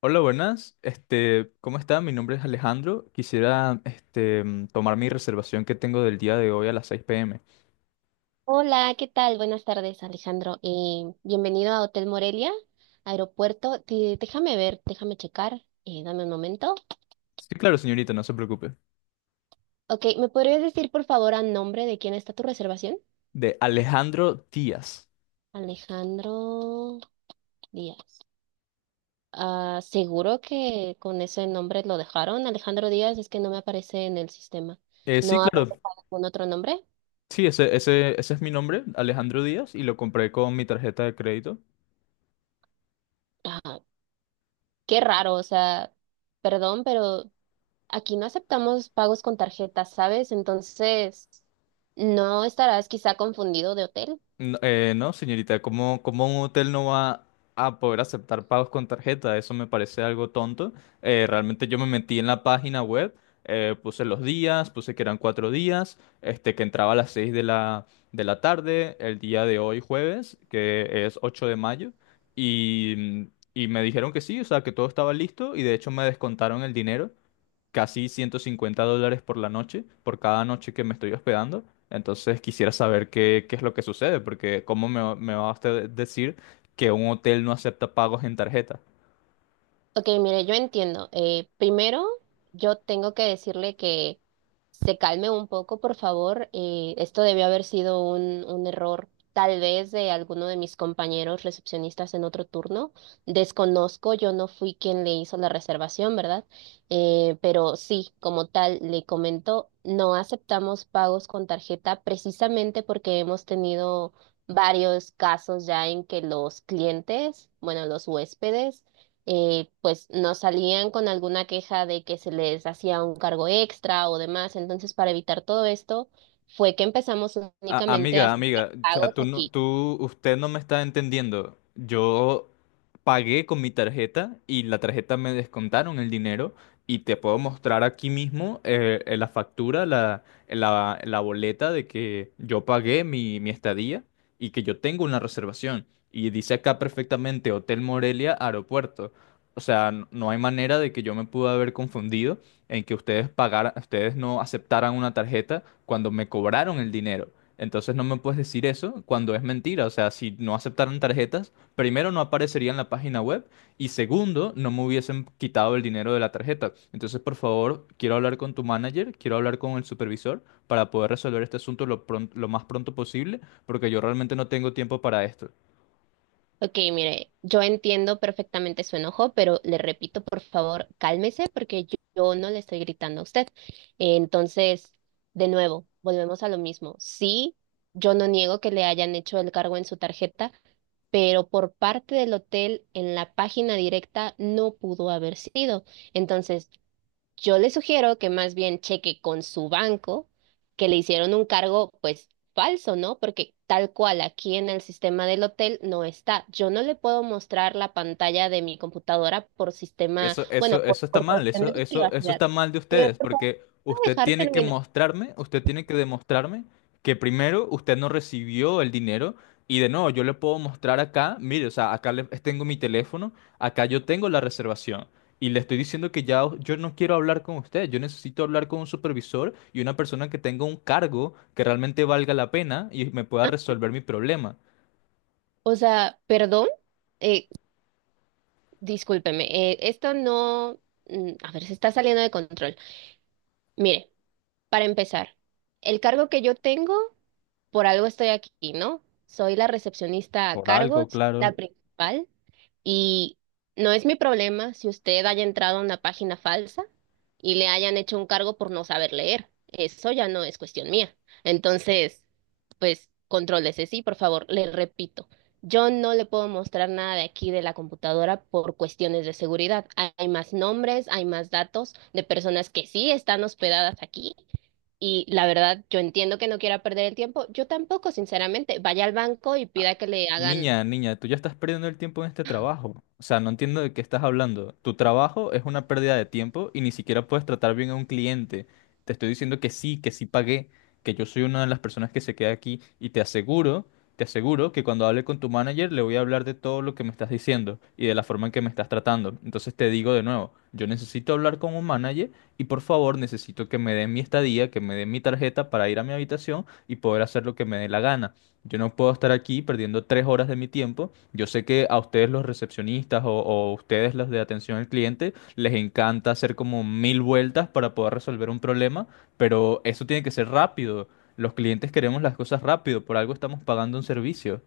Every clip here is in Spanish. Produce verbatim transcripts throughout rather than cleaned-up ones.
Hola, buenas. Este, ¿cómo está? Mi nombre es Alejandro. Quisiera, este, mm, tomar mi reservación que tengo del día de hoy a las seis p m. Hola, ¿qué tal? Buenas tardes, Alejandro. Eh, bienvenido a Hotel Morelia, aeropuerto. Te- déjame ver, déjame checar. Eh, dame un momento. Sí, claro, señorita, no se preocupe. Ok, ¿me podrías decir por favor a nombre de quién está tu reservación? De Alejandro Díaz. Alejandro Díaz. Ah, seguro que con ese nombre lo dejaron. Alejandro Díaz es que no me aparece en el sistema. Eh, sí, ¿No habrá claro. dejado algún otro nombre? Sí, ese, ese, ese es mi nombre, Alejandro Díaz, y lo compré con mi tarjeta de crédito. Ah, qué raro, o sea, perdón, pero aquí no aceptamos pagos con tarjetas, ¿sabes? Entonces, ¿no estarás quizá confundido de hotel? No, eh, no, señorita, ¿cómo, cómo un hotel no va a poder aceptar pagos con tarjeta? Eso me parece algo tonto. Eh, realmente yo me metí en la página web, eh, puse los días, puse que eran cuatro días, este, que entraba a las seis de la, de la tarde, el día de hoy jueves, que es ocho de mayo, y, y me dijeron que sí, o sea, que todo estaba listo y de hecho me descontaron el dinero casi ciento cincuenta dólares por la noche, por cada noche que me estoy hospedando. Entonces quisiera saber qué, qué es lo que sucede, porque ¿cómo me, va- me va a usted decir que un hotel no acepta pagos en tarjeta? Ok, mire, yo entiendo. Eh, primero, yo tengo que decirle que se calme un poco, por favor. Eh, esto debió haber sido un, un error, tal vez de alguno de mis compañeros recepcionistas en otro turno. Desconozco, yo no fui quien le hizo la reservación, ¿verdad? Eh, pero sí, como tal, le comento, no aceptamos pagos con tarjeta precisamente porque hemos tenido varios casos ya en que los clientes, bueno, los huéspedes, eh, pues nos salían con alguna queja de que se les hacía un cargo extra o demás. Entonces, para evitar todo esto, fue que empezamos A- únicamente a amiga, hacer amiga, o sea, pagos tú no, aquí. tú, usted no me está entendiendo. Yo pagué con mi tarjeta y la tarjeta me descontaron el dinero y te puedo mostrar aquí mismo eh, eh, la factura, la, la, la boleta de que yo pagué mi, mi estadía y que yo tengo una reservación. Y dice acá perfectamente Hotel Morelia Aeropuerto. O sea, n- no hay manera de que yo me pude haber confundido en que ustedes pagaran, ustedes no aceptaran una tarjeta cuando me cobraron el dinero. Entonces no me puedes decir eso cuando es mentira. O sea, si no aceptaran tarjetas, primero no aparecería en la página web y segundo, no me hubiesen quitado el dinero de la tarjeta. Entonces, por favor, quiero hablar con tu manager, quiero hablar con el supervisor para poder resolver este asunto lo, pron- lo más pronto posible, porque yo realmente no tengo tiempo para esto. Ok, mire, yo entiendo perfectamente su enojo, pero le repito, por favor, cálmese porque yo, yo no le estoy gritando a usted. Entonces, de nuevo, volvemos a lo mismo. Sí, yo no niego que le hayan hecho el cargo en su tarjeta, pero por parte del hotel en la página directa no pudo haber sido. Entonces, yo le sugiero que más bien cheque con su banco que le hicieron un cargo, pues falso, ¿no? Porque tal cual aquí en el sistema del hotel no está. Yo no le puedo mostrar la pantalla de mi computadora por sistema, Eso, bueno, eso, por, eso está por mal, eso, cuestiones de eso, eso privacidad. está mal de Señor, ustedes, por favor, porque ¿me ¿puede usted dejar tiene que terminar? mostrarme, usted tiene que demostrarme que primero usted no recibió el dinero y de nuevo yo le puedo mostrar acá, mire, o sea, acá le- tengo mi teléfono, acá yo tengo la reservación y le estoy diciendo que ya o- yo no quiero hablar con usted, yo necesito hablar con un supervisor y una persona que tenga un cargo que realmente valga la pena y me pueda resolver mi problema. O sea, perdón, eh, discúlpeme, eh, esto no, mm, a ver, se está saliendo de control. Mire. Para empezar, el cargo que yo tengo, por algo estoy aquí, ¿no? Soy la recepcionista a Por cargo, algo, es la claro. principal, y no es mi problema si usted haya entrado a una página falsa y le hayan hecho un cargo por no saber leer. Eso ya no es cuestión mía. Entonces, pues, contrólese, sí, por favor, le repito. Yo no le puedo mostrar nada de aquí de la computadora por cuestiones de seguridad. Hay hay más nombres, hay más datos de personas que sí están hospedadas aquí y la verdad, yo entiendo que no quiera perder el tiempo. Yo tampoco, sinceramente. Vaya al banco y pida que le hagan. Niña, niña, tú ya estás perdiendo el tiempo en este trabajo. O sea, no entiendo de qué estás hablando. Tu trabajo es una pérdida de tiempo y ni siquiera puedes tratar bien a un cliente. Te estoy diciendo que sí, que sí pagué, que yo soy una de las personas que se queda aquí y te aseguro, te aseguro que cuando hable con tu manager le voy a hablar de todo lo que me estás diciendo y de la forma en que me estás tratando. Entonces te digo de nuevo, yo necesito hablar con un manager y por favor necesito que me den mi estadía, que me den mi tarjeta para ir a mi habitación y poder hacer lo que me dé la gana. Yo no puedo estar aquí perdiendo tres horas de mi tiempo. Yo sé que a ustedes los recepcionistas o, o ustedes los de atención al cliente les encanta hacer como mil vueltas para poder resolver un problema, pero eso tiene que ser rápido. Los clientes queremos las cosas rápido, por algo estamos pagando un servicio.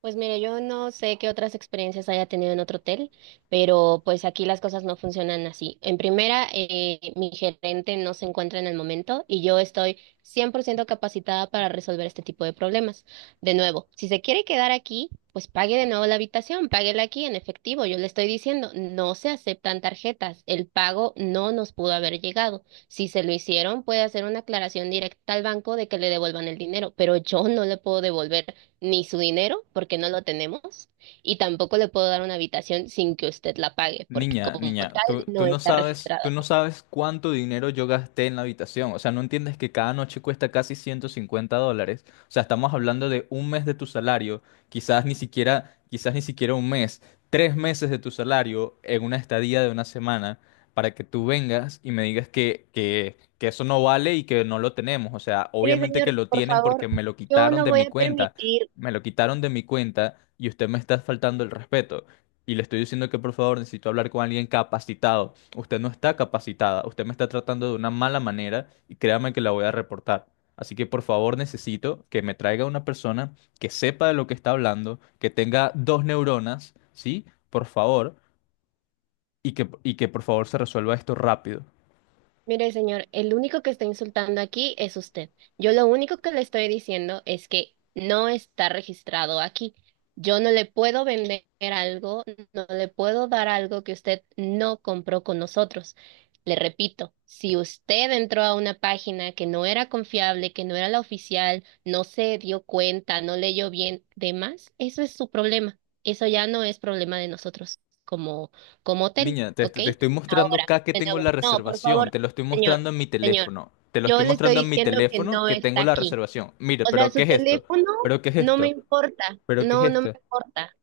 Pues mire, yo no sé qué otras experiencias haya tenido en otro hotel, pero pues aquí las cosas no funcionan así. En primera, eh, mi gerente no se encuentra en el momento y yo estoy cien por ciento capacitada para resolver este tipo de problemas. De nuevo, si se quiere quedar aquí, pues pague de nuevo la habitación, páguela aquí en efectivo. Yo le estoy diciendo, no se aceptan tarjetas. El pago no nos pudo haber llegado. Si se lo hicieron, puede hacer una aclaración directa al banco de que le devuelvan el dinero, pero yo no le puedo devolver ni su dinero, porque no lo tenemos, y tampoco le puedo dar una habitación sin que usted la pague, porque Niña, como niña, tú, tal tú no no está sabes, registrado tú no aquí. sabes cuánto dinero yo gasté en la habitación. O sea, no entiendes que cada noche cuesta casi ciento cincuenta dólares. O sea, estamos hablando de un mes de tu salario, quizás ni siquiera, quizás ni siquiera un mes, tres meses de tu salario en una estadía de una semana para que tú vengas y me digas que, que, que eso no vale y que no lo tenemos. O sea, Mire, obviamente que señor, lo por tienen favor, porque me lo yo quitaron no de voy mi a cuenta. permitir. Me lo quitaron de mi cuenta y usted me está faltando el respeto. Y le estoy diciendo que por favor necesito hablar con alguien capacitado. Usted no está capacitada, usted me está tratando de una mala manera y créame que la voy a reportar. Así que por favor necesito que me traiga una persona que sepa de lo que está hablando, que tenga dos neuronas, ¿sí? Por favor, y que, y que por favor se resuelva esto rápido. Mire, señor, el único que está insultando aquí es usted. Yo lo único que le estoy diciendo es que no está registrado aquí. Yo no le puedo vender algo, no le puedo dar algo que usted no compró con nosotros. Le repito, si usted entró a una página que no era confiable, que no era la oficial, no se dio cuenta, no leyó bien, demás, eso es su problema. Eso ya no es problema de nosotros como, como hotel, Niña, te, ¿ok? te estoy mostrando Ahora, acá que de tengo nuevo, la no, por reservación, favor. te lo estoy Señor, mostrando en mi señor, teléfono, te lo yo estoy le estoy mostrando en mi diciendo que teléfono no que tengo está la aquí. reservación. Mire, O sea, pero ¿qué su es esto? teléfono ¿Pero qué es no me esto? importa, ¿Pero qué es no, no me esto? importa.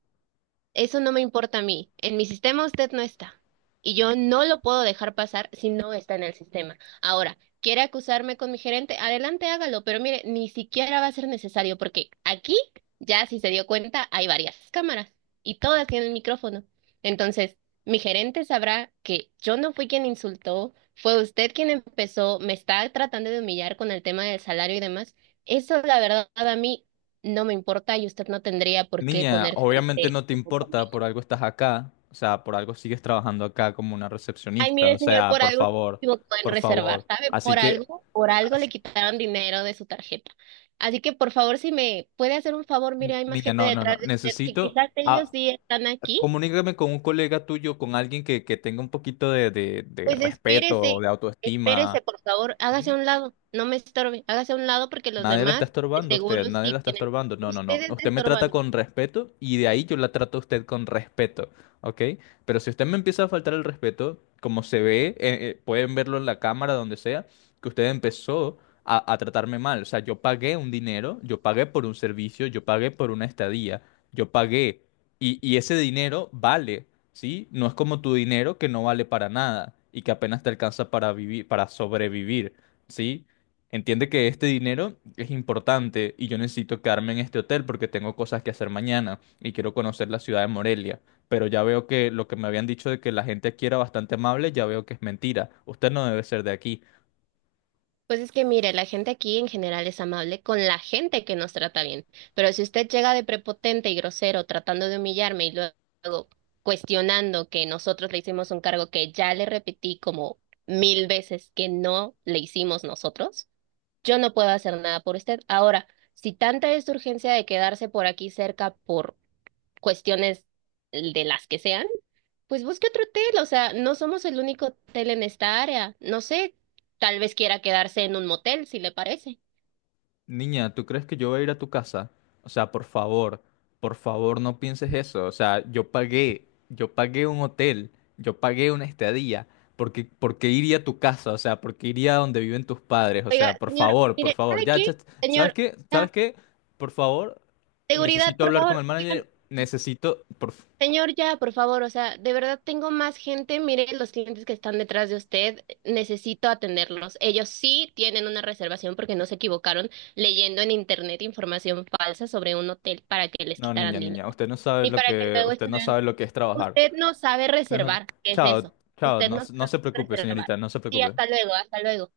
Eso no me importa a mí. En mi sistema usted no está. Y yo no lo puedo dejar pasar si no está en el sistema. Ahora, ¿quiere acusarme con mi gerente? Adelante, hágalo. Pero mire, ni siquiera va a ser necesario porque aquí, ya si se dio cuenta, hay varias cámaras y todas tienen micrófono. Entonces, mi gerente sabrá que yo no fui quien insultó, fue usted quien empezó, me está tratando de humillar con el tema del salario y demás. Eso, la verdad, a mí no me importa y usted no tendría por qué Niña, ponerse obviamente eh, no te como importa, conmigo. por algo estás acá, o sea, por algo sigues trabajando acá como una Ay, recepcionista, o mire, señor, sea, por por algo se favor, equivocó en por reservar, favor. ¿sabe? Así Por que, algo, por algo le as- quitaron dinero de su tarjeta. Así que, por favor, si me puede hacer un favor, mire, n- hay más niña, gente no, no, no, detrás de usted que necesito, quizás ellos a, sí están aquí. comunícame con un colega tuyo, con alguien que, que tenga un poquito de, de, de Pues respeto, espérese, de autoestima. espérese, por favor, hágase a un lado, no me estorbe, hágase a un lado porque los Nadie la está demás de estorbando a usted, seguro nadie la sí está tienen. estorbando. No, no, Usted no. está Usted me trata estorbando. con respeto y de ahí yo la trato a usted con respeto, ¿ok? Pero si usted me empieza a faltar el respeto, como se ve, eh, eh, pueden verlo en la cámara, donde sea, que usted empezó a, a tratarme mal. O sea, yo pagué un dinero, yo pagué por un servicio, yo pagué por una estadía, yo pagué. Y, y ese dinero vale, ¿sí? No es como tu dinero que no vale para nada y que apenas te alcanza para vivir, para sobrevivir. ¿Sí? Entiende que este dinero es importante y yo necesito quedarme en este hotel porque tengo cosas que hacer mañana y quiero conocer la ciudad de Morelia. Pero ya veo que lo que me habían dicho de que la gente aquí era bastante amable, ya veo que es mentira. Usted no debe ser de aquí. Pues es que mire, la gente aquí en general es amable con la gente que nos trata bien, pero si usted llega de prepotente y grosero tratando de humillarme y luego cuestionando que nosotros le hicimos un cargo que ya le repetí como mil veces que no le hicimos nosotros, yo no puedo hacer nada por usted. Ahora, si tanta es su urgencia de quedarse por aquí cerca por cuestiones de las que sean, pues busque otro hotel, o sea, no somos el único hotel en esta área. No sé, tal vez quiera quedarse en un motel, si le parece. Niña, ¿tú crees que yo voy a ir a tu casa? O sea, por favor, por favor no pienses eso. O sea, yo pagué, yo pagué un hotel, yo pagué una estadía. ¿Por qué, por qué iría a tu casa? O sea, ¿por qué iría a donde viven tus padres? O Oiga, sea, por señor, favor, por mire, favor. ¿sabe Ya, qué? ya, ¿sabes Señor, qué? ya, ¿Sabes qué? Por favor, seguridad, necesito por hablar con el favor, oigan. manager. Necesito, por... f- Señor, ya, por favor, o sea, de verdad tengo más gente. Mire los clientes que están detrás de usted. Necesito atenderlos. Ellos sí tienen una reservación porque no se equivocaron leyendo en internet información falsa sobre un hotel para que les No, niña, quitaran dinero. niña, usted no sabe Y lo para que que, luego usted no estuvieran. sabe lo que es trabajar. Usted no sabe Usted no- reservar. ¿Qué es Chao, eso? chao, Usted no, no no sabe se preocupe, reservar. señorita, no se Sí, preocupe. hasta luego, hasta luego.